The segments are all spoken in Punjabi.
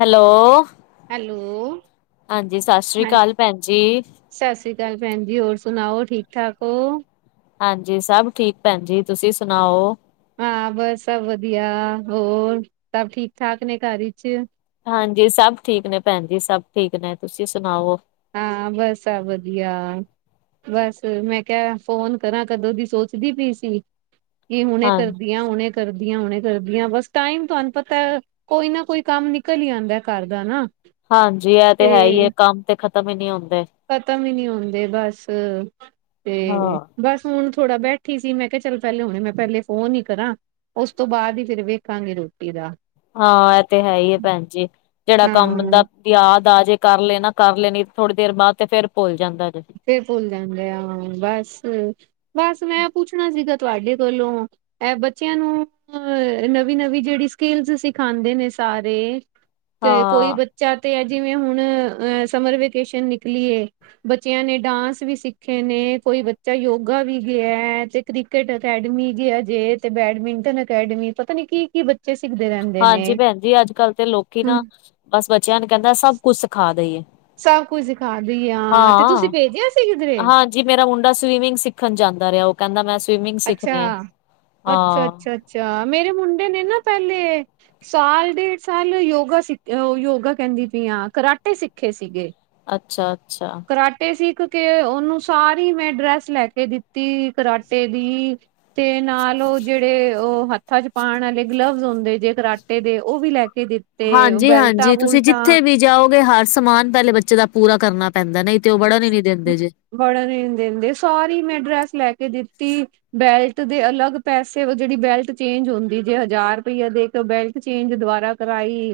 ਹੈਲੋ। ਹੈਲੋ ਹਾਂਜੀ ਸਾਸਰੀ ਕਾਲ ਭੈਣ ਜੀ। ਸਾਸਰੀ ਕਾਲ ਭੈਣ ਜੀ ਹੋਰ ਸੁਣਾਓ ਠੀਕ-ਠਾਕ ਓ? ਹਾਂਜੀ ਸਭ ਠੀਕ ਭੈਣ ਜੀ ਤੁਸੀਂ ਸੁਣਾਓ। ਹਾਂ ਬਸ ਸਭ ਵਧੀਆ ਹੋਰ, ਸਭ ਠੀਕ-ਠਾਕ ਨੇ ਘਰ ਵਿਚ। ਹਾਂਜੀ ਸਭ ਠੀਕ ਨੇ ਭੈਣ ਜੀ ਸਭ ਠੀਕ ਨੇ ਤੁਸੀਂ ਸੁਣਾਓ। ਹਾਂ ਬਸ ਸਭ ਵਧੀਆ। ਬਸ ਮੈਂ ਕਿਹਾ ਫੋਨ ਕਰਾਂ ਕਦੋਂ ਦੀ ਸੋਚਦੀ ਪਈ ਸੀ, ਕਿ ਹੁਣੇ ਹਾਂ ਕਰ ਦੀ ਆਂ ਹੁਣੇ ਕਰਦੀ ਆਂ ਹੁਣੇ ਕਰਦੀ ਆਂ ਬਸ ਟਾਈਮ ਤੁਹਾਨੂੰ ਪਤਾ ਕੋਈ ਨਾ ਕੋਈ ਕੰਮ ਨਿਕਲ ਹੀ ਆਂਦਾ ਘਰ ਦਾ ਨਾ। ਹਾਂਜੀ ਇਹ ਤੇ ਹੈ ਈ ਐ ਕੰਮ ਤੇ ਖਤਮ ਈ ਨੀ ਹੁੰਦੇ। ਖਤਮ ਈ ਨਹੀ ਹੁੰਦੇ ਬਸ, ਤੇ ਹਾਂ। ਬਸ ਹੁਣ ਥੋੜਾ ਬੈਠੀ ਸੀ ਮੈਂ ਕਿਹਾ ਚੱਲ ਪਹਿਲੇ ਹੁਣੇ ਮੈਂ ਪਹਿਲੇ ਫੋਨ ਈ ਕਰਾਂ। ਉਸ ਤੋਂ ਬਾਅਦ ਈ ਫਿਰ ਵੇਖਾਂਗੇ ਰੋਟੀ ਦਾ। ਹਾਂ ਇਹ ਤੇ ਹੈ ਈ ਐ ਭੈਣ ਜੀ ਜਿਹੜਾ ਕੰਮ ਹਾਂ ਬੰਦਾ ਯਾਦ ਆ ਜੇ ਕਰ ਲੈਣਾ ਕਰ ਲੈਣੀ ਥੋੜੀ ਦੇਰ ਬਾਅਦ ਤੇ ਫੇਰ ਭੁੱਲ ਜਾਂਦਾ ਜੇ। ਫਿਰ ਭੁੱਲ ਜਾਂਦੇ ਆ ਬਸ, ਬਸ ਮੈਂ ਪੁੱਛਣਾ ਸੀਗਾ ਤੁਹਾਡੇ ਕੋਲੋਂ- ਐ ਬੱਚਿਆਂ ਨੂੰ ਅ ਨਵੀਂ-ਨਵੀਂ ਜਿਹੜੀ ਸਕਿੱਲਸ ਸਿਖਾਂਦੇ ਨੇ ਸਾਰੇ ਤੇ ਕੋਈ ਹਾਂ, ਬੱਚਾ ਤੇ ਐ ਜਿਵੇਂ ਹੁਣ ਅ ਸਮਰ ਵੇਕੇਸ਼ਨ ਨਿਕਲੀ ਏ। ਬੱਚਿਆਂ ਨੇ ਡਾਂਸ ਵੀ ਸਿੱਖੇ ਨੇ, ਕੋਈ ਬੱਚਾ ਯੋਗਾ ਵੀ ਗਿਆ ਤੇ ਕ੍ਰਿਕਟ ਅਕੈਡਮੀ ਗਿਆ ਜੇ ਤੇ ਬੈਡਮਿੰਟਨ ਅਕੈਡਮੀ ਪਤਾ ਨੀ ਕੀ-ਕੀ ਬ ਹਾਂਜੀ ਭੈਣ ਜੀ ਅੱਜਕੱਲ੍ਹ ਤੇ ਲੋਕੀ ਹੂੰ। ਨਾ, ਬਸ ਬੱਚਿਆਂ ਨੂੰ ਕਹਿੰਦਾ ਸਭ ਕੁਛ ਸਿਖਾ ਦਈਏ। ਸਭ ਕੁਝ ਸਿਖਾ ਦਈਏ ਆ ਤੇ ਤੁਸੀਂ ਭੇਜਿਆ ਸੀ ਕਿਧਰੇ? ਜੀ ਮੇਰਾ ਮੁੰਡਾ ਸਵੀਮਿੰਗ ਸਿੱਖਣ ਜਾਂਦਾ ਰਿਹਾ ਉਹ ਕਹਿੰਦਾ ਮੈਂ ਸਵੀਮਿੰਗ ਅੱਛਾ ਸਿੱਖਣੀ ਆ, ਅੱਛਾ ਹਾਂ। ਅੱਛਾ ਅੱਛਾ ਮੇਰੇ ਮੁੰਡੇ ਨੇ ਨਾ ਪਹਿਲੇ ਸਾਲ ਡੇਢ ਸਾਲ ਯੋਗਾ ਸਿੱਖ ਯੋਗਾ ਕਹਿੰਦੀ ਪਈ ਆ ਕਰਾਟੇ ਸਿੱਖੇ ਸੀਗੇ। ਅੱਛਾ-ਅੱਛਾ। ਕਰਾਟੇ ਸਿੱਖ ਕੇ ਉਹਨੂੰ ਸਾਰੀ ਮੈਂ ਡਰੈਸ ਲੈ ਕੇ ਦਿੱਤੀ ਕਰਾਟੇ ਦੀ ਤੇ ਨਾਲ ਉਹ ਜਿਹੜੇ ਉਹ ਹੱਥਾਂ 'ਚ ਪਾਣ ਆਲੇ ਗਲਵਸ ਹੁੰਦੇ ਜੇ ਕਰਾਟੇ ਦੇ ਉਹ ਵੀ ਲੈ ਕੇ ਦਿੱਤੇ। ਬੈਲਟਾਂ ਹਾਂਜੀ-ਹਾਂਜੀ ਤੁਸੀਂ ਬੁਲਟਾਂ ਜਿੱਥੇ ਵੀ ਜਾਓਗੇ ਹਰ ਸਮਾਨ ਪਹਿਲੇ ਬੱਚੇ ਦਾ ਪੂਰਾ ਕਰਨਾ ਪੈਂਦਾ ਨਹੀਂ ਤੇ ਉਹ ਬੜਨ ਹੀ ਨਹੀ ਦਿੰਦੇ ਜੇ। ਬੜਨ ਹੀ ਨੀ ਦਿੰਦੇ ਸਾਰੀ ਮੈਂ ਡਰੈਸ ਲੈ ਕੇ ਦਿੱਤੀ- ਬੈਲਟ ਦੇ ਅਲੱਗ ਪੈਸੇ ਉਹ ਜਿਹੜੀ ਬੈਲਟ ਚੇਂਜ ਹੁੰਦੀ ਜੇ ਹਜ਼ਾਰ ਰੁਪਈਆ ਦੇ ਤੇ ਉਹ ਬੈਲਟ ਚੇਂਜ ਦੁਬਾਰਾ ਕਰਾਈ,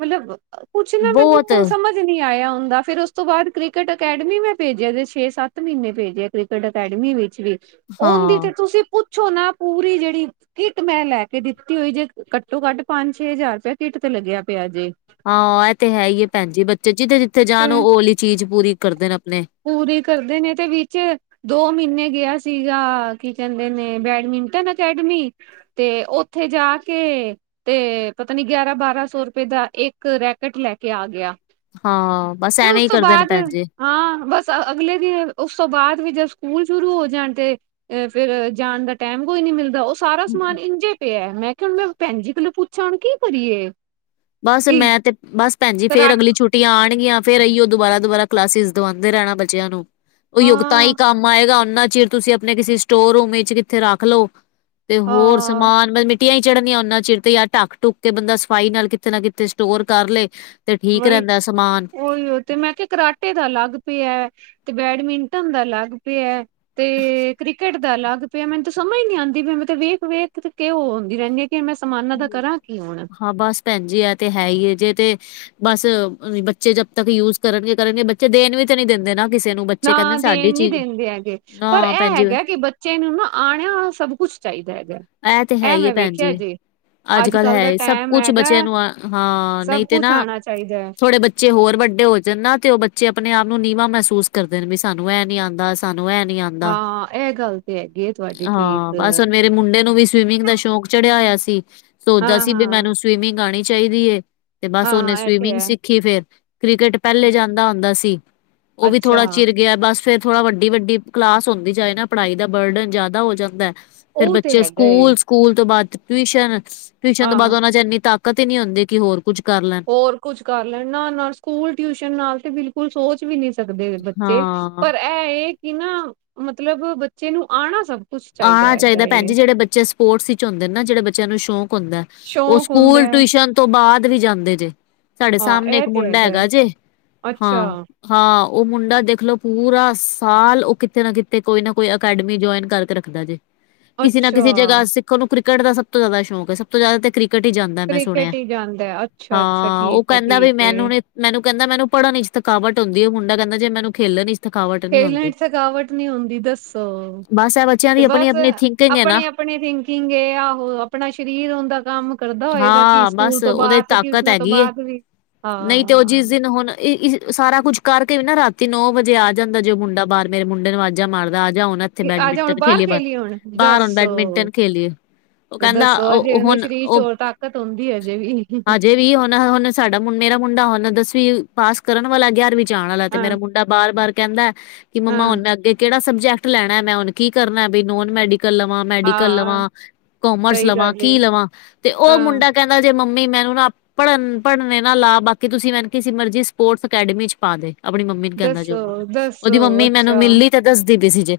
ਮਤਲਬ ਕੁਛ ਨਾ ਬਹੁਤ ਮੈਨੂੰ ਸਮਝ ਨੀ ਆਇਆ ਹੁੰਦਾ ਫਿਰ ਉਸ ਤੋਂ ਬਾਅਦ ਕ੍ਰਿਕਟ ਅਕੈਡਮੀ ਮੈਂ ਭੇਜਿਆ ਤੇ ਛੇ ਸੱਤ ਮਹੀਨੇ ਭੇਜਿਆ ਕ੍ਰਿਕਟ ਅਕੈਡਮੀ ਵਿੱਚ ਵੀ, ਉਹਦੀ ਤੇ ਹਾਂ-ਹਾਂ ਤੁਸੀਂ ਪੁੱਛੋ ਨਾ ਪੂਰੀ ਜਿਹੜੀ ਕਿੱਟ ਮੈਂ ਲੈ ਕੇ ਦਿੱਤੀ ਹੋਈ ਜੇ ਘੱਟੋ ਘੱਟ ਪੰਜ ਛੇ ਹਜ਼ਾਰ ਰੁਪਇਆ ਕਿੱਟ ਤੇ ਲੱਗਿਆ ਪਿਆ ਜੇ। ਹਾਂ ਇਹ ਤੇ ਹੈ ਹੀ ਏ ਭੈਣ ਜੀ ਬੱਚੇ ਜਿੱਥੇ ਜਿੱਥੇ ਜਾਣ ਤੇ ਉਹ ਉਹ ਵਾਲੀ ਚੀਜ਼ ਪੂਰੀ ਕਰ ਦੇ ਨੇ ਆਪਣੇ। ਪੂਰੀ ਕਰਦੇ ਨੇ ਤੇ ਵਿੱਚ ਦੋ ਮਹੀਨੇ ਗਿਆ ਸੀਗਾ ਕੀ ਕਹਿੰਦੇ ਨੇ ਬੈਡਮਿੰਟਨ ਅਕੈਡਮੀ ਤੇ ਉੱਥੇ ਜਾ ਕੇ ਤੇ ਪਤਾ ਨੀ ਗਿਆਰਾਂ ਬਾਰਾਂ ਸੌ ਰੁਪਏ ਦਾ ਇੱਕ ਰੈਕਟ ਲੈ ਕੇ ਆ ਗਿਆ। ਹਾਂ ਬਸ ਤੇ ਐਵੇਂ ਉਸ ਈ ਤੋਂ ਕਰਦੇ ਨੇ ਬਾਅਦ ਭੈਣ ਜੀ। ਹਾਂ, ਬਸ ਅਗਲੇ ਦਿ, ਉਸ ਤੋਂ ਬਾਅਦ ਵੀ ਜਦ ਸਕੂਲ ਸ਼ੁਰੂ ਹੋ ਜਾਣ ਤੇ ਏ ਫਿਰ, ਜਾਣ ਦਾ ਟੈਂਮ ਕੋਈ ਨੀ ਮਿਲਦਾ। ਉਸ ਸਾਰਾ ਸਮਾਨ ਇੰਝੇ ਪਿਆ। ਮੈਂ ਕਿਹਾ ਮੈਂ ਭੈਣ ਜੀ ਕੋਲੋਂ ਪੁੱਛਾ, ਕੀ ਕਰੀਏ? ਬਸ ਕੀ ਮੈਂ ਤੇ, ਬਸ ਭੈਣ ਜੀ ਕਰਾ ਫੇਰ ਅਗਲੀ ਛੁ ਛੁੱਟੀਆ ਆਣਗੀਆਂ। ਫਿਰ ਐਈਓ ਦੁਬਾਰਾ-ਦੁਬਾਰਾ ਕਲਾਸਿਸ ਦਵਾਂਦੇ ਰਹਿਣਾ ਬੱਚਿਆਂ ਨੂੰ ਉਈਓ ਗੱਤਾ ਈ ਹਾਂ ਕੰਮ ਆਏਗਾ। ਓਨਾ ਚਿਰ ਤੁਸੀਂ ਆਪਣੇ ਕਿਸੀ ਸਟੋਰ ਰੂਮ ਵਿੱਚ ਕਿੱਥੇ ਰੱਖਲੋ। ਤੇ ਹੋਰ ਹਾਂ ਸਮਾਨ ਮੇ-ਮਿੱਟੀਆ ਈ ਚੜ੍ਹਨੀਆਂ ਉਨ੍ਹਾਂ ਚਿਰ 'ਤੇ। ਜਾ ਢੱਕ-ਢੁੱਕ ਕੇ ਬੰਦਾ ਸਫ਼ਾਈ ਨਾਲ ਕਿਤ ਕਿਤੇ ਨਾ ਕਿਤੇ ਸਟੋਰ ਕਰ ਲਏ ਤੇ ਠੀਕ ਵਹੀ ਰਹਿੰਦਾ ਸਮਾਨ ਉਹੀਓ ਤੇ ਮੈਂ ਕਿਹਾ ਕਰਾਟੇ ਦਾ ਅਲੱਗ ਪਿਆ ਤੇ ਬੈਡਮਿੰਟਨ ਦਾ ਅਲੱਗ ਪਿਆ ਤੇ ਕ੍ਰਿਕਟ ਦਾ ਅਲੱਗ ਪਿਆ। ਮੈਨੂੰ ਤਾਂ ਸਮਝ ਨੀ ਆਂਦੀ ਵੀ ਮੈ ਤਾ ਵੇਖ-ਵੇਖ ਕੇ ਉਹ ਹੁੰਦੀ ਰਹਿੰਦੀ ਆ ਕਿ ਮੈਂ ਸਮਾਨਾਂ ਦਾ ਕਰਾਂ ਕੀ ਹੁਣ। ਹਾਂ ਬਸ, ਭੈਣਜੀ ਐ ਤੇ ਹੈ ਈ ਏ। ਜੇ ਤੇ ਬਸ, ਬੱਚੇ ਜਬ ਤੱਕ ਯੂਜ ਕਰਨਗੇ-ਕਰਨਗੇ। ਬੱਚੇ ਦੇਣ ਵੀ ਤੇ ਨਹੀਂ ਦੇੰਦੇ ਨਾ। ਕਿਸੇ ਨੂੰ ਬੱਚੇ ਨਾ ਕਹਿੰਦੇ ਸਾਡੀ ਦੇਣ ਨੀ ਚੀਜ਼ ਦੇਂਦੇ ਹੈਗੇ। ਪਰ ਨਾ ਭੈਣ ਇਹ ਜੀ ਹੈਗਾ ਕਿ ਬੱ ਬੱਚੇ ਨੂੰ ਨਾ, ਆਣਾ ਸਭ ਕੁੱਛ ਚਾਹੀਦਾ ਹੈਗਾ। ਐ ਤੇ ਇਹ ਹੈਈਏ ਮੈਂ ਭੈਣ ਵੇਖਿਆ ਜੀ। ਜੇ ਅੱਜ ਅੱਜ-ਕੱਲ੍ਹ ਕੱਲ ਹੈ ਦਾ ਈ ਸਭ ਟਾਈਮ ਕੁਛ ਹੈਗਾ ਬੱਚਿਆਂ ਨੂੰ ਆ। ਹਾਂ ਸਭ ਨਹੀਂ ਤੇ ਕੁਛ ਨਾ, ਆਉਣਾ ਚਾਹੀਦਾ ਹੈ ਥੋੜੇ ਬੱ ਬੱਚੇ ਹੋਰ ਵੱਡੇ ਹੋ ਜਾਣ ਨਾ ਤੇ ਉਹ ਬੱਚੇ ਆਪਣੇ ਆਪ ਨੂੰ ਨੀਵਾਂ ਮਹਿਸੂਸ ਕਰਦੇ ਨੇ। ਵੀ ਸਾਨੂੰ ਐਹ ਨੀ ਆਂਦਾ। ਸਾਨੂੰ ਐਹ ਨੀ ਆਂ ਦਾ। ਹਾਂ ਇਹ ਗੱਲ ਤੇ ਹੈਗੀ ਹੈ ਤੁਹਾਡੀ ਠੀਕ ਹਾਂ, ਬੱਸ ਹੁਣ ਮੇਰੇ ਮੁੰਡੇ ਨੂੰ ਵੀ ਸਵੀਮਿੰਗ ਦਾ ਸ਼ੌਂਕ ਚੜਿਆ ਹੋਇਆ ਸੀ। ਸੋਚਦਾ ਹਾਂ ਸੀ ਵੀ ਹਾਂ ਮੈਨੂੰ ਸਵੀਮਿੰਗ ਆਣੀ ਚਾਹੀਦੀ ਏ ਤੇ ਬਸ ਉਹਨੇ ਹਾਂ ਇਹ ਤੇ ਸਵੀਮਿੰਗ ਹੈ ਸਿੱਖੀ ਫੇਰ। ਕ੍ਰਿਕਟ ਪਹਿਲੇ ਜਾਂਦਾ ਹੁੰਦਾ ਸੀ ਉਹ ਵੀ ਅੱਛਾ ਥੋੜਾ ਚਿਰ ਗਿਆ। ਬਸ ਫਿਰ ਥੋੜਾ ਵੱਡੀ-ਵੱਡੀ ਕਲਾਸ ਹੁੰਦੀ ਜਾਏ ਨਾ। ਪੜ੍ਹਾਈ ਦਾ ਬਡਨ ਜ਼ਿਆਦਾ ਹੋ ਜਾਂਦਾ। ਫਿਰ ਉਹ ਤੇ ਬੱਚੇ ਸ ਹੈਗਾ ਏ ਸਕੂਲ ਤੋਂ ਬਾਅਦ ਟਵੀਸ਼ਨ। ਟਵੀਸ਼ਨ ਤੋਂ ਹਾਂ ਬਾਅਦ ਉਹਨਾ 'ਚ ਇੰਨੀ ਤਾਕਤ ਈ ਨੀ ਹੁੰਦੀ। ਕਿ ਹੋਰ ਕੁੱਝ ਕਰ ਲੈਣ। ਹੋਰ ਕੁਝ ਕਰ ਲੈਣ। ਨਾ-ਨਾ ਸਕੂਲ ਟਿਊਸ਼ਨ ਨਾਲ ਤੇ ਬਿਲਕੁਲ ਸੋਚ ਵੀ ਨੀ ਸਕਦੇ ਬੱਚੇ। ਹਾਂ ਪਰ ਐਹ ਏ ਕਿ ਨਾ, ਮਤਲਬ ਬੱਚੇ ਨੂੰ ਆਣਾ ਸ ਆਣਾ ਚਾਹੀਦਾ ਭੈਣਜੀ। ਜਿਹੜੇ ਬੱਚੇ ਸਪੋਟਸ ਇੱਚ ਹੁੰਦੇ ਨਾ, ਜਿਹੜੇ ਬੱਚਿਆਂ ਨੂੰ ਸ਼ੌਕ ਹੁੰਦਾ ਉਹ ਸ਼ੌਕ ਹੁੰਦਾ ਸਕੂਲ ਹੈ ਟਵੀਸ਼ਨ ਤੋਂ ਬਾਅਦ ਵੀ ਜਾਂਦੇ ਜੇ। ਸਾਡੇ ਹਾਂ ਸਾਹਮਣੇ ਇਹ ਇੱਕ ਤੇ ਮੁੰਡਾ ਹੈ। ਹੈਗਾ ਜੇ, ਅੱਛਾ ਹਾਂ। ਹਾਂ, ਉਹ ਮੁੰਡਾ ਦੇਖਲੋ ਪੂਰਾ ਸਾਲ। ਉਹ ਕਿਤੇ ਨਾ ਕਿਤੇ, ਕੋਈ ਨਾ ਕੋਈ, ਅਕੈਡਮੀ ਜੁਆਇੰਨ ਕਰਕੇ ਰੱਖ ਰੱਖਦਾ ਜੇ। ਕਿਸੀ ਨਾ ਅੱਛਾ ਕਿਸੀ ਜਗ੍ਹਾ ਸਿੱਖਣ ਨੂੰ, ਕ੍ਰਿਕਟ ਦਾ ਸਭ ਤੋਂ ਜ਼ਿਆਦਾ ਸ਼ੌਕ ਐ। ਸਭ ਤੋਂ ਜ਼ਿਆਦਾ ਕਿ੍ ਘਟੀ ਜਾਂਦਾ ਮੈਂ ਸੁਣਿਆ। ਕ੍ਰਿਕਟ ਹੀ ਜਾਂਦਾ ਹੈ ਅੱਛਾ ਅੱਛਾ ਹਾਂ, ਉਹ ਠੀਕ ਹੈ ਕਹਿੰਦਾ ਠੀਕ ਵੀ ਹੈ ਮੈਨੂੰ ਨੀ ਮੈਨੂੰ ਕਹਿੰਦਾ, ਮੈਨੂੰ ਪੜ੍ਹਨ ਇਚ ਥਕਾਵਟ ਹੁੰਦੀ ਏ। ਮੁੰਡਾ ਕਹੰਦਾ ਜੇ ਮੈਨੂੰ ਖੇਲਣ ਥਕਾਵਟ ਨਹੀਂ ਖੇਲਣ ਹੁੰਦੀ 'ਚ ਥਕਾਵਟ ਨੀ ਹੁੰਦੀ ਦੱਸੋ। ਬਸ ਇਹ ਬੱਚਿਆਂ 'ਤੇ ਦੀ ਆਪਣੀ ਬਸ ਆਪਣੀ ਥਿੰਕਿੰਗ ਹੈ ਨਾ ਆਪਣੇ ਆਪ ਆਪਣੀ ਥਿੰਕਿੰਗ ਏ। ਆਹੋ ਆਪਣਾ ਸਰੀਰ ਉਦਾਂ ਕੰਮ ਕਰਦਾ ਹੋਏਗਾ, ਕਿ ਹਾਂ ਸਕੂਲ ਬਸ ਤੋਂ ਉਹਦੇ ਬਾਅਦ ਤੇ ਤਾਕਤ ਟਿਊਸ਼ਨਾਂ ਤੋਂ ਹੈਗੀ ਏ। ਬਾਅਦ ਵੀ ਨਹੀਂ ਤੇ ਉਹ ਹਾਂ ਜਿਸ ਦਿਨ ਹੁਣ, ਏ ਇ ਸਾਰਾ ਕੁਛ ਕਰਕੇ ਵੀ ਨਾ‌। ਰਾਤੀ ਨੌ ਵਜੇ ਆ ਜਾਂਦਾ ਜੇ, ਉਹ ਮੁੰਡਾ ਬਾਰ। ਮੇਰੇ ਮੁੰਡੇ ਨੂੰ ਵਾਜਾ ਮਾਰਦਾ। ਆਜਾ ਹੁਣ ਤੇ ਆਜਾ ਹੁਣ ਬੈਡਮਿੰਟਨ ਬਾਹਰ ਖੇਲੀਏ। ਹੁਣ ਬ-ਬਾਹਰ ਹੁਣ ਦੱਸੋ ਬੈਡਮਿੰਟਨ ਖੇਲੀਏ। ਉਹ ਕਹਿੰਦਾ, ਦੱਸੋ ਉਹ ਅਜੇ ਉ ਉਹਦੇ ਹੁਣ ਸਰੀਰ ਉਹ 'ਚ ਹੋਰ ਤਾਕਤ ਹੁੰਦੀ ਏ ਅਜੇ ਵੀ। ਹਜੇ ਵੀ ਹੁਣ-ਹੁਣ ਸਾਡਾ ਮੁ, ਮੇਰਾ ਮੁੰਡਾ ਹੁਣ, ਦਸਵੀਂ ਪਾਸ ਕਰਨ ਵਾਲਾ। ਗਿਆਰਵੀਂ 'ਚ ਆਣ ਆਲਾ ਤੇ ਹਾਂ ਮੇਰਾ ਮੁ ਮੁੰਡਾ ਬਾਰ-ਬਾਰ ਕਹਿੰਦਾ ਕਿ ਮੰਮਾ ਹਾਂ ਹੁਣ, ਮੈਂ ਅੱਗੇ ਕਿਹੜਾ ਸਬਜੈ ਕਟ ਲੈਣਾ। ਮੈਂ ਹੁਣ ਕੀ ਕਰਨਾ, ਬੀ ਨੋਨ ਮੈਡੀਕਲ ਲਵਾਂ ਮੈਡੀਕਲ ਹਾਂ ਲਵਾਂ, ਕੋਮਰਸ ਸਹੀ ਲਵਾਂ, ਗੱਲ ਏ ਕੀ ਲਵਾਂ ਤੇ ਉਹ ਹਾਂ ਮੁੰਡਾ ਕਹਿੰਦਾ ਜੇ, ਮੰਮੀ ਮੈਨੂੰ ਨਾ ਪੜ੍ਹਨ, ਪੜ੍ਹਨੇ ਨਾ ਲਾ ਬਾਕੀ ਤੁਸੀਂ ਮੈਨ ਕਿਸੀ ਮਰਜ਼ੀ ਸਪੋਰਟਸ ਅਕੈਡਮੀ ਚ ਪਾ ਦੇ। ਅਪਣੀ ਮੰਮੀ ਨੂੰ ਕੈਂਦਾ ਜੇ ਓ ਦੱਸੋ ਮੁੰਡਾ, ਦੱਸੋ ਉਦੀ ਮੰਮੀ ਮੈਨੂੰ ਅੱਛਾ ਮਿਲੀ ਤੇ ਦੱਸਦੀ ਬੀ ਸੀ ਜੇ।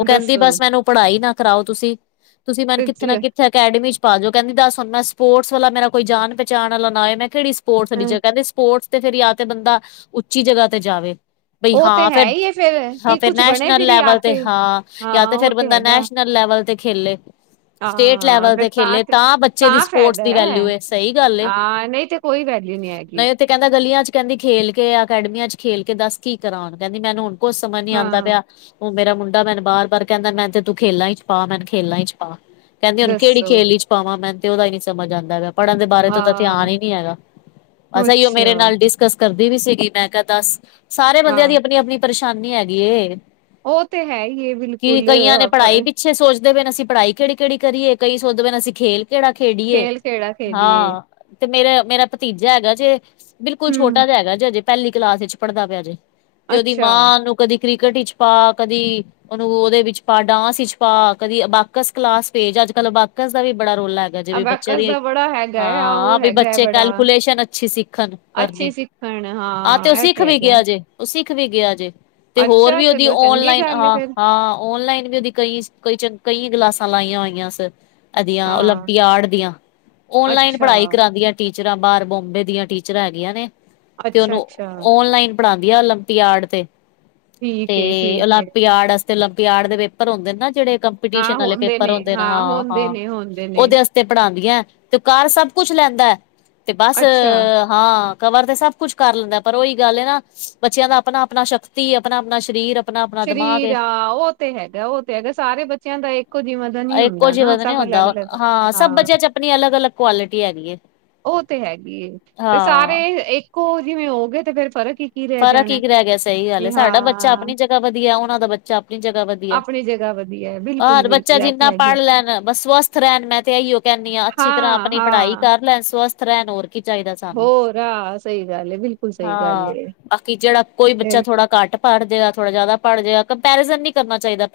ਓ ਕੈਂਦੀ ਦੱਸੋ ਬਸ ਮੈਨੂੰ ਪੜ੍ਹਾਈ ਨਾ ਕਰਾਓ ਤੁਸੀਂ, ਤੁਸੀ ਮੈਨ ਕਿੱਥੇ ਨਾ ਕਿੱਥੇ ਅਕੈਡਮੀ ਚ ਪਾਜੋ। ਕੈਂਦੀ ਦੱਸ ਹੁਨ ਮੈਂ ਸਪੋਰਟਸ ਵਾਲਾ ਮੇਰਾ ਕੋਈ ਜਾਨ ਪਹਿਚਾਣ ਆਲਾ ਨਾਂ ਹੋਏ ਮੈਂ ਕੇੜੀ ਸਪੋਰਟਸ ਆਲੀ ਹਮ ਜਗ੍ਹਾ, ਕੈਂਦੀ ਸਪੋਰਟਸ ਤੇ ਫੇਰ ਯਾਂ ਤੇ ਬੰਦਾ, ਉੱਚੀ ਜਗ੍ਹਾ ਤੇ ਜਾਵੇ। ਬਈ ਉਹ ਤੇ ਹਾਂ ਹੈ ਫੇਰ, ਹੀ ਹੈ ਫੇਰ ਹਾਂ ਕਿ ਫੇਰ ਕੁਛ ਬਣੇ ਨੈਸ਼ਨਲ ਫਿਰ ਯਾ ਲੈਵਲ ਤੇ ਹਾਂ ਯਾਂ ਤੇ ਫੇਰ ਬੰਦਾ ਨੈਸ਼ਨਲ ਲੈਵਲ ਤੇ ਖੇਲੇ, ਸਟੇਟ ਹਾਂ ਲੈਵਲ ਤੇ ਫਿਰ ਖੇਲੇ ਤਾਂ ਬੱਚੇ ਦੀ ਸਪੋਰਟਸ ਫਾਇਦਾ ਦੀ ਹੈ ਵੈਲਿਊ ਏ ਸਈ ਗੱਲ ਏ, ਹਾਂ ਨਹੀਂ ਤੇ ਕੋਈ ਵੈਲਿਊ ਨਹੀਂ ਹੈਗੀ ਨਈ ਤੇ ਕੈਂਦਾ ਗਲੀਆਂ ਚ ਕੈਂਦੀ ਖੇਲ ਕੇ, ਅਕੈਡਮੀਆਂ ਚ ਖੇਲ ਕੇ ਦੱਸ ਕਿ ਕਰਾ ਹੁਨ ਕਹਿੰਦੀ ਮੈਨੂੰ ਹੁਨ ਕੁਛ ਸਮਝ ਨੀ ਆਂਦਾ ਹਾਂ ਪਿਆ। ਓ ਮੇਰਾ ਮੁੰਡਾ ਮੈਨੂੰ ਬਾਰ- ਬਾਰ ਕੈਂਦਾ ਮੈਂ ਤੇ ਤੂੰ ਖੇਲਾਂ ਚ ਪਾ, ਮੈਨੂੰ ਖੇਲਾਂ ਚ ਪਾ। ਕੈਂਦੀ ਹੁਣ ਕੇੜੀ ਦੱਸੋ ਖੇਲ ਇਚ ਪਾਵਾਂ ਮੈਂਨੂੰ ਤੇ ਓਦਾ ਈ ਨੀ ਸਮਝ ਆਂਦਾ ਪਿਆ। ਪੜ੍ਹਨ ਦੇ ਬਾਰੇ ਤਾਂ ਉਦਾ ਧਿਆਨ ਹਾਂ ਈ ਨੀ ਹੈਗਾ, ਬਸ ਐਈਓ ਅੱਛਾ ਮੇਰੇ ਨਾਲ ਡਿਸ ਕਸ ਕਰਦੀ ਵੀ ਸੀਗੀ ਮੈਂ ਕਿਆ ਦਸ, ਸਾਰੇ ਬੰਦਿਆਂ ਹਾਂ ਦੀ ਅਪਣੀ -ਅਪਣੀ ਪਰੇਸ਼ਾਨੀ ਹੈਗੀ ਏ। ਉਹ ਤੇ ਹੈ ਹੀ ਏ ਕਿ ਬਿਲਕੁਲ ਕਈਆਂ ਨੇ ਪੜ੍ਹਾਈ ਪਰ ਪਿੱਛੇ ਸੋਚਦੇ ਪਏ ਨੇ, ਅਸੀਂ ਪੜ੍ਹਾਈ ਕੇੜ੍ਹੀ-ਕੇੜੀ ਕਰੀਏ, ਕਈ ਸੋਚਦੇ ਪਏ ਨੇ ਅਸੀਂ ਖੇਲ ਕੇੜਾ ਖੇਡੀਏ ਖੇਲ ਕਿਹੜਾ ਖੇਲੀਏ ਹਾਂ। ਤੇ ਮੇਰਾ, ਮੇਰਾ ਭਤੀਜਾ ਹੈਗਾ ਜੇ ਬਿਲਕੁਲ ਹੂੰ ਛੋਟਾ ਜਾ ਹੈਗਾ ਜੇ ਅਜੇ ਪੈਲੀ ਕਲਾਸ ਏਚ ਪੜ੍ਹਦਾ ਪਿਆ ਜੇ, ਤੇ ਉਦੀ ਅੱਛਾ ਮਾਂ ਉਨੂੰ ਕਦੀ ਕ੍ਰਿਕਟ ਇਚ ਪਾ, ਕਦੀ ਉਨੂੰ ਓਦੇ ਵਿੱਚ ਪਾ ਡਾਂਸ ਇਚ ਪਾ, ਕਦੀ ਅਬਾਕਸ ਕਲਾਸ ਭੇਜ ਅੱਜ ਕੱਲ੍ਹ ਅਬਾਕਸ ਦਾ ਵੀ ਬੜਾ ਰੋਲਾ ਹ ਹੈਗਾ ਜਿਵੇਂ ਬੱਚਿਆਂ ਅਬੈਕਸ ਦੀ, ਦਾ ਬੜਾ ਹੈਗਾ ਹੈ ਆਹੋ ਹਾਂ ਵੀ ਹੈਗਾ ਹੈ ਬੱਚੇ ਬੜਾ ਕੈਲਕੂਲੇਸ਼ਨ ਅੱਛੀ ਸਿੱਖਨ ਅੱਛੀ ਕਰਨੀ। ਸਿੱਖਣ ਆਹ ਤੇ ਹਾਂ ਓ ਇਹ ਸਿੱਖ ਵੀ ਹੈਗਾ ਗਿਆ ਜੇ, ਓ ਸਿੱਖ ਵੀ ਗਿਆ ਜੇ। ਤੇ ਹੋਰ ਅੱਛਾ ਵੀ ਉਦੀ ਚਲੋ ਚੰਗੀ ਔਨਲਾਈਨ, ਗੱਲ ਫੇਰ ਹਾਂ-ਹਾਂ ਔਨਲਾਈਨ ਵੀ ਉਦੀ ਕਈਸ, ਕਈ -ਕਈ ਕਲਾਸਾਂ ਲਾਈਆਂ ਹੋਈਆਂ ਸ ਐਧੀਆ ਹਾਂ ਓਲੰਪੀਆਡ ਦੀਆਂ, ਓਨਲਾਈਨ ਅੱਛਾ ਪੜ੍ਹਾਈ ਕਰਾਂਦੀਆਂ ਟੀਚਰਾਂ, ਬਾਅਰ ਬੋਂਬੇ ਦੀਆਂ ਟੀਚਰਾਂ ਹੈਗੀਆਂ ਨੇ ਤੇ ਅੱਛਾ ਉਨੂੰ ਅੱਛਾ ਓਨਲਾਈਨ ਪੜਾਦੀਆਂ ਓਲੰਪੀਆਡ ਤੇ। ਤੇ ਠੀਕ ਏ ਠੀਕ ਏ ਓਲੰਪੀਆਡ ਅਸ ਤੇ ਓਲੰਪੀਆਡ ਦੇ ਪੇਪਰ ਹੁੰਦੇਨ ਨਾ ਜੇੜੇ ਹਾਂ ਕੰਪੀਟੀਸ਼ਨ ਆਲੇ ਹੁੰਦੇ ਪੇਪਰ ਨੇ ਹੁੰਦੇਨ, ਹਾਂ ਹੁੰਦੇ ਹਾਂ-ਹਾਂ। ਨੇ ਹੁੰਦੇ ਨੇ ਅਸਤੇ ਪੜਾਦੀਆਂ, ਤੇ ਓ ਕਰ ਸਭ ਕੁੱਛ ਲੈਂਦੈ ਤੇ ਬਸ ਅੱਛਾ ਹਾਂ, ਕਵਰ ਤੇ ਸਭ ਕੁਛ ਕਰ ਲੈਂਦਾ ਪਰ ਓਹੀ ਗੱਲ ਏ ਨਾ, ਬੱਚਿਆਂ ਦਾ ਅਪਨਾ - ਅਪਨਾ ਸ਼ਕਤੀ, ਅਪਨਾ - ਅਪਨਾ ਸ਼ਰੀਰ ਸ਼ਰੀਰ ਆ, ਓ ਤੇ ਹੈਗਾ-ਓ ਤੇ ਹੈਗਾ ਸਾਰੇ ਬੱਚਿਆਂ ਦਾ ਇੱਕੋ ਜਿਵਾ ਹਾਂ ਇੱਕੋ ਜਿਵਾ ਤੇ ਨੀ ਹੁੰਦਾ, ਹਾਂ ਸਭ ਬੱਚਿਆਂ ਚ ਅਪਨੀ ਅਲੱਗ - ਅਲੱਗ ਕੁਆਲਿਟੀ ਹੈਗੀ ਏ। ਓ ਤੇ ਹੈਗੀ ਏ, ਤੇ ਸਾਰੇ ਇੱਕੋ ਜਿਵੇਂ ਹੋ ਗਏ ਤੇ ਫੇਰ ਫਰਕ ਕੀ ਰਹਿ ਫਰਕ ਜਾਣਾ ਕੀ ਰੈ ਗਿਆ ਸਈ ਗੱਲ ਏ। ਵੀ ਸਾਡਾ ਬੱਚਾ ਹਾਂ ਅਪਨੀ ਜਗ੍ਹਾ ਵਧੀਆ ਓਨਾਂ ਦਾ ਬੱਚਾ ਅਪਨੀ ਜਗ੍ਹਾ ਵਧੀ ਅਪਣੀ ਜਗ੍ਹਾ ਵਧੀ ਔਰ ਬੱਚਾ ਜਿੰਨਾ ਪੜ੍ਹ ਲੈਨ ਬਸ ਸਵਸਥ ਰੈਂਣ ਮੈਂ ਤੇ ਐਈਓ ਕੈਂਨੀ ਆ ਅੱਛੀ ਤਰ੍ਹਾਂ ਹਾਂ ਅਪਨੀ ਪੜ੍ਹਾਈ ਹਾਂ ਕਰ ਲੈਨ ਸਵਸਥ ਰੈਂਨ ਹੋਰ ਕੀ ਚਾਈਦਾ ਸਾ ਹੋਰ ਹਾਂ ਸਈ ਗੱਲ ਏ, ਬਿਲਕੁਲ ਸਈ ਗੱਲ ਹਾਂ ਏ। ਬਾਕੀ ਜੇੜਾ ਕੋਈ ਬੱਚਾ ਇਹ ਥੋੜਾ ਘੱਟ ਪੜ ਜੇਗਾ, ਥੋੜ੍ਹਾ ਜਾਦਾ ਪੜ੍ਹ ਜੇਗਾ, ਕੰਪੈਰੀਜਨ ਨੀ ਕਰਨਾ ਚਾਈਦਾ।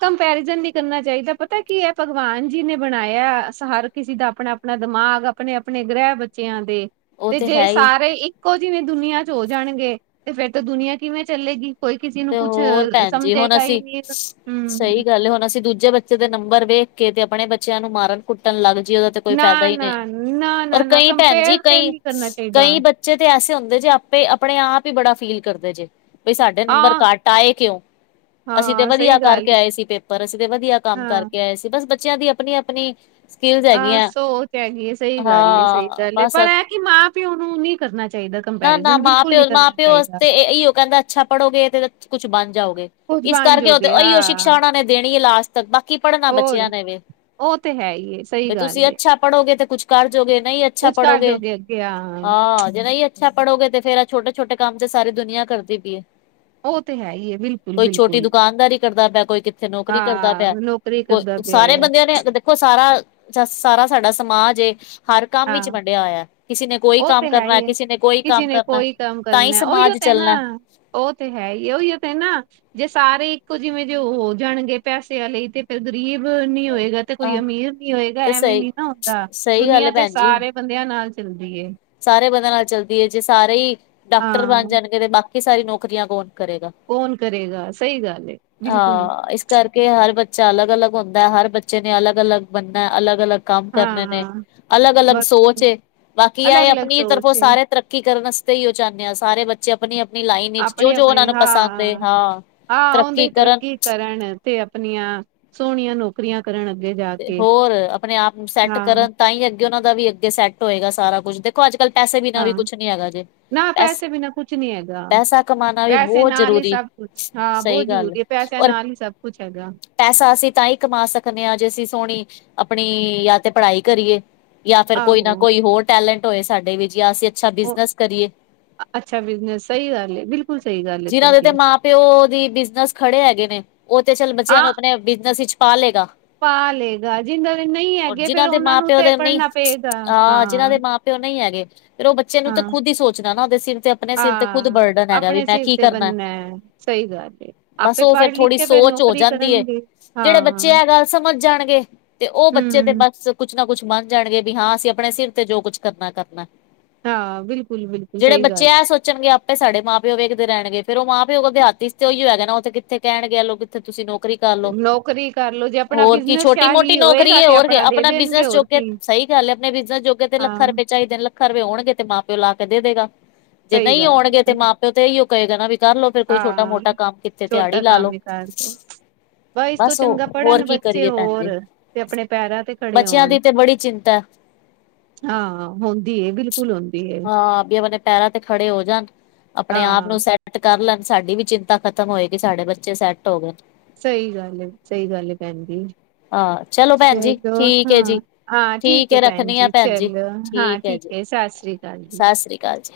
[inaudible] ਕੰਪੈਰੀਜ਼ਨ ਨੀ ਕਰਨਾ ਚਾਈਦਾ, ਪਤੈ ਕੀ ਐ ਭਗਵਾਨ ਜੀ ਨੇ ਬਣਾਇਆ ਐ ਹਰ ਕਿਸੇ ਦਾ ਅਪਣਾ ਅਪਣਾ ਦਿਮਾਗ, ਅਪਣੇ - ਅਪਣੇ ਗ੍ਰਹਿ ਬੱਚਿਆਂ ਦੇ। ਉਹ ਤੇ ਜੇ ਹੈ ਹੀ ਸਾਰੇ ਇੱਕੋ ਜਿਵੇਂ ਦੁਨੀਆਂ ਚ ਹੋ ਜਾਣਗੇ ਤੇ ਫੇਰ ਤਾਂ ਦੁਨੀਆਂ ਕਿਵੇਂ ਚੱਲੇਗੀ। ਕੋਈ ਕਿਸੀ ਨੂੰ ਤੇ ਕੁਛ ਸਮਝੇਗਾ ਈ ਨੀ ਸਈ ਗੱਲ ਏ ਹੁਨ ਅਸੀਂ ਦੂਜੇ ਬੱਚੇ ਦੇ ਨੰਬਰ ਵੇਖ ਕੇ ਤੇ ਅਪਣੇ ਬੱਚਿਆਂ ਨੂੰ ਮਾਰਨ, ਕੁੱਟਣ ਲੱਗ ਜਈਏ ਓ ਤੇ ਕੋਈ ਨਾ ਫਾਇਦਾ ਈ ਨਾ ਨਹੀਂ ਨਾ ਔਰ ਨਾ ਨਾ ਕਈ ਭੈਣ ਜੀ ਕੰਪੇਅਰ ਈ ਤੇ ਕਈ ਨਹੀਂ ਕਰਨਾ ਚਾਹੀਦਾ ਕਈ ਬੱਚ ਬੱਚੇ ਤੇ ਐਸੇ ਹੁੰਦੇ ਜੇ ਆਪੇ ਆਪਣੇ ਆਪ ਈ ਬੜਾ ਫੀਲ ਕਰਦੇ ਜੇ ਬਈ ਸਾਡੇ ਨੰਬਰ ਆਹ ਘੱਟ ਆਏ ਕਿਉਂ ਅਸੀਂ ਤੇ ਹਾਂ ਸਹੀ ਵਧੀਆ ਗੱਲ ਕਰਕੇ ਹੈ। ਆਏ ਸੀ ਪੇਪਰ ਅਸੀਂ ਤੇ ਵਧੀਆ ਕੰਮ ਹਾਂ ਕਰਕੇ ਆਏ ਸੀ ਈ ਬਸ ਬਚ ਬੱਚਿਆਂ ਦੀ ਆਪਣੀ ਆਪਣੀ ਈ ਆਹ ਸੋਓ ਹੈਗੀ ਸਹੀ ਗੱਲ ਏ ਸਹੀ ਹਾਂ ਗੱਲ ਏ ਬਸ ਪਰ ਇਹ ਕਿ ਮਾਂ ਪਿਓ ਨੂੰ ਨਹੀਂ ਕਰਨਾ ਚਾਹੀਦਾ ਆ ਨਾ ਨਾ ਮਾਂ ਪਿਓ ਮਾਂ ਪਿਓ ਵਾਸਤੇ ਇਓ ਕਹਿੰਦਾ ਅੱਛਾ ਪੜ੍ਹੋਗੇ ਤੇ ਕੁਛ ਬਣ ਜਾਓਗੇ ਏ ਕੁਝ ਇਸ ਬਣ ਕਰਕੇ ਐ ਉਹ ਤੇ ਜੋਗੇ ਇਹੀਓ ਹਾਂ ਸ਼ਿਕਸ਼ਾ ਉਹਨਾ ਨੇ ਦੇਣੀ ਲਾਸਟ ਤੇ ਬਾਕੀ ਪੜ੍ਹਨਾ ਹੋਰ ਬੱਚਿਆਂ ਨੇ ਵੋ ਵੇ ਉਹ ਤੇ ਹੈ ਹੀ ਹੈ, ਸਹੀ ਐ ਤੁਸੀਂ ਗੱਲ ਏ ਅੱਛਾ ਆ ਪੜ੍ਹੋਗੇ ਤੇ ਕੁੱਛ ਕਰਜੋਗੇ ਏ ਨਹੀਂ ਅੱਛਾ ਕੁਛ ਕਰ ਪੜ੍ਹੋਗੇ ਜੋਗੇ ਅੱਗੇ ਹਾਂ ਆ ਜੇ ਨਹੀਂ ਅੱਛਾ ਪੜੋਗੇ ਤੇ ਫੇਰ ਛੋਟੇ ਛੋਟੇ ਕੰਮ ਚ ਸਾਰੀ ਦੁਨੀਆਂ ਕਰਦੀ ਪਈ ਐ ਉਹ ਤੇ ਹੈ ਹੀ ਹੈ ਬਿਲਕੁਲ ਕੋਈ ਛੋਟੀ ਬਿਲਕੁਲ ਦੁਕਾਨਦਾਰੀ ਕਰਦਾ ਪਿਆ ਕੋਈ ਕਿੱਥੇ ਨੌਕਰੀ ਕਰਦਾ ਹਾਂ ਪਿਆ ਐ ਨੌਕਰੀ ਕੋ ਕਰਦਾ ਸਾਰੇ ਪਿਆ ਬੰਦਿਆਂ ਨੇ ਦੇਖੋ ਸਾਰਾ ਸਾਰਾ ਸਾਡਾ ਸਮਾਜ ਏ ਹਰ ਕੰਮ ਵਿੱਚ ਹਾਂ ਵੰਡਿਆ ਹੋਇਆ ਕਿਸੇ ਨੇ ਕੋਈ ਉਹ ਕੰਮ ਤੇ ਹੈ ਕਰਨਾ ਐ ਹੀ ਹੈ। ਕਿਸੇ ਨੇ ਏ ਕਿਸੇ ਨੇ ਕੋਈ ਕੰਮ ਕਰਨਾ ਉਹੀਓ ਤੇ ਨਾ ਚੱਲਣਾ ਉਹ ਤੇ ਐ ਹੀ ਉਹ ਤੇ ਐ ਜੇ ਸਾਰੇ ਇੱਕੋ ਜਿਵੇਂ ਜੇ ਉਹ ਹੋ ਜਾਣਗੇ ਪੈਸਿਆਂ ਲਈ ਤੇ ਫਿਰ ਗ਼ਰੀਬ ਨੀ ਹੋਏਗਾ ਤੇ ਕੋਈ ਅਹ ਅਮੀਰ ਨੀ ਹੋਏਗਾ ਤੇ ਐਵੇਂ ਸਹੀ ਨੀ ਨਾ ਹੁੰਦਾ ਸਹੀ ਗੱਲ ਦੁਨੀਆਂ ਹੈ ਤੇ ਭੈਣ ਜੀ ਸਾਰੇ ਬੰਦਿਆਂ ਨਾਲ ਚੱਲਦੀ ਏ ਤੇ ਸਾਰੇ ਬੰਦਿਆਂ ਨਾਲ ਚੱਲਦੀ ਐ ਜੇ ਸਾਰੇ ਈ ਡਾਕਟਰ ਬਣ ਹਾਂ ਜਾਣਗੇ ਤੇ ਬਾਕੀ ਸਾਰੀ ਨੌਕਰੀਆਂ ਕੌਣ ਕਰੇਗਾ ਆ ਕੌਣ ਕਰੇਗਾ ਆ ਸਹੀ ਗੱਲ ਏ ਬਿਲਕੁਲ ਹਾਂ ਇਸ ਕਰਕੇ ਹਰ ਬੱਚਾ ਅਲੱਗ ਅਲੱਗ ਹੁੰਦਾ ਐ ਹਰ ਬੱਚੇ ਨੇ ਅਲੱ ਅਲਗ ਬਣਨਾ ਐ ਅਲੱਗ ਅਲੱਗ ਕੰਮ ਕਰਨੇ ਨੇ ਏ ਹਾਂ ਅਲੱਗ ਅਲੱਗ ਬਸ ਸੋਚ ਏ ਕਿ ਅਲੱਗ ਐ ਅਲੱਗ ਆਪਣੀ ਤਰਫੋਂ ਸੋਚ ਏ ਤਰੱਕੀ ਕਰਨ ਵਾਸਤੇ ਈ ਉ ਜਾਨੇ ਆ ਸਾਰੇ ਬੱਚ ਬੱਚੇ ਆਪਣੀ ਈ ਆਪਣੀ ਈ ਲਾਈਨ ਇਚ ਜੋ ਆਪਣੇ ਜੋ ਆਪਣੇ ਉਹਨਾਂ ਨੂੰ ਪਸੰਦ ਏ ਹਾਂ ਹਾਂ ਹਾਂ ਉਹਦੇ ਤਰੱਕੀ ਕਰਨ ਕਰਨ ਤੇ ਆਪਣੀਆਂ ਸੋਹਣੀਆਂ ਨੂੰ ਨੌਕਰੀਆਂ ਕਰਨ ਅੱਗੇ ਜਾ ਕੇ ਤੇ ਹੋਰ ਆਪਣੇ ਆਪ ਨੂੰ ਸੈੱਟ ਹਾਂ ਕਰਨ ਤਾਂ ਈ ਅੱਗੇ ਉਹਨਾਂ ਦਾ ਵੀ ਅੱਗੇ ਸੈੱਟ ਹੋਏਗਾ ਸਾਰਾ ਕੁਛ ਦੇ ਏ ਦੇਖੋ ਅੱਜ ਕੱਲ ਪੈਸੇ ਬਿਨਾ ਵੀ ਹਾਂ ਕੁਛ ਨੀ ਹੈਗਾ ਜੇ ਨਾ ਪੈਸ ਪੈਸੇ ਬਿਨਾ ਕੁਛ ਨੀ ਹੈਗਾ ਆ ਪੈਸਾ ਕਮਾਣਾ ਵੀ ਪੈਸੇ ਬਹੁਤ ਨਾਲ ਈ ਜ਼ਰੂਰੀ ਸਭ ਕੁਛ ਹਾਂ ਸਹੀ ਬਹੁਤ ਗੱਲ ਜ਼ਰੂਰੀ ਏ ਪੈਸਿਆਂ ਔਰ ਨਾਲ ਹੀ ਸਭ ਕੁਛ ਹੈਗਾ ਆ ਪੈਸਾ ਅਸੀਂ ਤਾਂਹੀ ਕਮਾ ਸਕਦੇ ਆ ਜੇ ਅਸੀਂ ਸੋਹਣੀ ਆਪਣੀ ਜਾਂ ਤੇ ਪੜ੍ਹਾਈ ਕਰੀਏ ਜਾਂ ਫਿਰ ਕੋਈ ਨਾ ਆਹੋ ਕੋਈ ਹੋਰ ਟੈਲੈਂਟ ਹੋਏ ਸਾਡੇ ਵਿੱਚ ਜਾਂ ਅਸੀਂ ਅੱਛਾ ਉਹ ਬਿਜਨਸ ਕਰੀਏ ਅੱਛਾ ਬਿਜਨਸ ਸਹੀ ਗੱਲ ਏ ਬਿਲਕੁਲ ਸਹੀ ਗੱਲ ਏ ਜਿਨਾਂ ਦੇ ਤੇ ਤੁਹਾਡੀ ਮਾਂ ਪਿਓ ਦੀ ਬਿਜਨਸ ਖੜੇ ਹੈਗੇ ਨੇ ਏ ਉਹ ਤੇ ਚੱਲ ਬੱਚਿਆਂ ਹਾਂ ਨੂੰ ਆਪਣੇ ਬਿਜਨਸ ਵਿੱਚ ਪਾਲੈਗਾ ਆ ਪਾ ਲੈ ਏ ਗਾ ਜਿੰਨਾਂ ਦੇ ਨਹੀਂ ਹੈਗੇ ਫਿਰ ਜਿਨ੍ਹਾਂ ਦੇ ਉਹਨਾਂ ਮਾਂ ਨੂੰ ਪਿਓ ਤੇ ਪੜ੍ਹਨਾ ਪੇਗਾ ਹਾ ਤੇ ਉਹ ਨਹੀਂ ਹੈਗੇ ਏ ਫਿਰ ਉਹ ਬੱਚੇ ਨੂੰ ਤਾਂ ਖੁਦ ਈ ਸੋਚਣਾ ਨਾ ਉਹਦੇ ਸਿਰ ਤੇ ਆਪਣੇ ਸਿਰ ਤੇ ਖੁੱਦ ਹਾਂ ਬਰਡਨ ਹੈਗਾ ਆਪਣੇ ਮੈਂ ਸਿਰ ਕੀ ਤੇ ਕਰਨਾ ਐ ਬਣਨਾ ਹੈ, ਸਹੀ ਗੱਲ ਏ ਬਸ ਆਪੇ ਉਹ ਫਿਰ ਪੜ੍ਹ ਲਿਖ ਥੋੜ੍ਹੀ ਕੇ ਫੇਰ ਸੋਚ ਹੋ ਨੌਕਰੀ ਜਾਂਦੀ ਐ ਕਰਨਗੇ ਜਿਹੜਾ ਬੱਚੇ ਹਾਂ ਐ ਗੱਲ ਸਮਝ ਜਾਣਗੇ ਤੇ ਉਹ ਬੱਚੇ ਤੇ ਹਮ ਬਸ ਆ ਕੁਛ ਨਾ ਕੁਛ ਬੰਨ ਜਾਣਗੇ ਵੀ ਹਾਂ ਅਸੀਂ ਆਪਣੇ ਸਿਰ ਤੇ ਜੋ ਕੁਛ ਕਰਨਾ ਆ ਕਰਨਾ ਆ ਹਾਂ ਬਿਲਕੁਲ ਬਿਲਕੁਲ ਸਹੀ ਗੱਲ ਏ ਚੱਗੇ ਏ ਆਪੇ ਏ ਸਾਡੇ ਮਾਂ ਪਿਓ ਵੇਖਦੇ ਰਹਿਣ ਗੇ ਫਿਰ ਉਹ ਮਾਂ ਪਿਓ ਦੀ ਹੱਥ ਚ ਓਹੀ ਹੋਏਗਾ ਨਾ ਉੱਥ ਕਿੱਥੇ ਕਹਿਣ ਗਿਆ ਲੋਕ ਫਿਰ ਤੁਸੀਂ ਨੌਕਰੀ ਕਰ ਲਓ ਨੌਕਰੀ ਕਰਲੋ ਜੇ ਆਪਣਾ ਹੋਰ ਕਿ ਬਿਜਨਸ ਛੋਟੀ ਮੋਟੀ ਸ਼ਾਹੀ ਨੌਕਰੀ ਹੋਏਗਾ ਐ ਤੇ ਹੋਰਗੇ ਦੇ ਆਪਣਾ ਦੇਣਗੇ ਬਿਜਨਸ ਹੋਰ ਚੂਕੇ ਏ ਕੀ ਸਹੀ ਗੱਲ ਐ ਆਪਣੇ ਬਿਜ਼ਨਸ ਜੋਗੇ ਤੇ ਲੱਖਾਂ ਆ ਹਾਂ ਰੁਪਏ ਚਾਈ ਦੇ ਨੇ ਲੱਖਾਂ ਆ ਸਰਵੇ ਹੋਣਗੇ ਤੇ ਮਾਂ ਪਿਓ ਲਾ ਕੇ ਦੇ ਦੇਗਾ ਜੇ ਸਹੀ ਨਹੀਂ ਗੱਲ ਹੈ, ਹੋਣਗੇ ਸਹੀ ਤੇ ਗੱਲ ਮਾਂ ਪਿਓ ਤੇ ਇਹੀਓ ਕਹੇਗਾ ਨਾ ਵੀ ਕਰ ਲੋ ਫਿਰ ਕੋਈ ਛੋਟਾ ਹਾਂ ਮੋਟਾ ਕਾਮ ਕੀਤੇ ਛੋਟਾ ਦਿਹਾੜੀ ਲਾ ਕੰਮ ਲਓ ਹੀ ਕਰ ਦੋ ਬ ਇਸ ਤੋਂ ਬਸ ਚੰਗਾ ਉਹ ਹੋਰ ਪੜ੍ਹਨ ਕੀ ਬੱਚੇ ਕਰੀਏ। ਭੈਣ ਹੋਰ ਜੀ ਤੇ ਆਪਣੇ ਪੈਰਾਂ ਤੇ ਖੜੇ ਬੱਚਿਆਂ ਹੋਣ ਦੀ ਤੇ ਬੜੀ ਚਿੰਤਾ ਏ ਹਾਂ ਹੁੰਦੀ ਏ ਬਿਲਕੁਲ ਹੁੰਦੀ ਏ ਹਾਂ ਵੀ ਆਪਣੇ ਪੈਰਾਂ ਤੇ ਖੜੇ ਹੋ ਜਾਣ। ਆਪਣੇ ਆਪ ਹਾਂ ਨੂੰ ਸੈਟ ਕਰ ਲੈਣ ਸਾਡੀ ਵੀ ਚਿੰਤਾ ਖ਼ਤਮ ਹੋਏਗੀ‌। ਸਾਡੇ ਬੱਚੇ ਸੈੱਟ ਹੋ ਗਏ। ਸਹੀ ਗੱਲ ਏ ਸਹੀ ਗੱਲ ਏ ਭੈਣ ਜੀ ਹਾਂ ਚਲੋ ਭੈਣ ਜੀ ਚਲੋ ਠੀਕ ਹੈ ਹਾਂ ਜੀ ਆ ਠੀਕ ਹੈ ਭੈਣ ਜੀ ਚਲੋ ਹਾਂ। ਠੀਕ ਹੈ ਸਤਿ ਸ੍ਰੀ ਅਕਾਲ, ਜੀ ਸਤਿ ਸ੍ਰੀ ਅਕਾਲ ਜੀ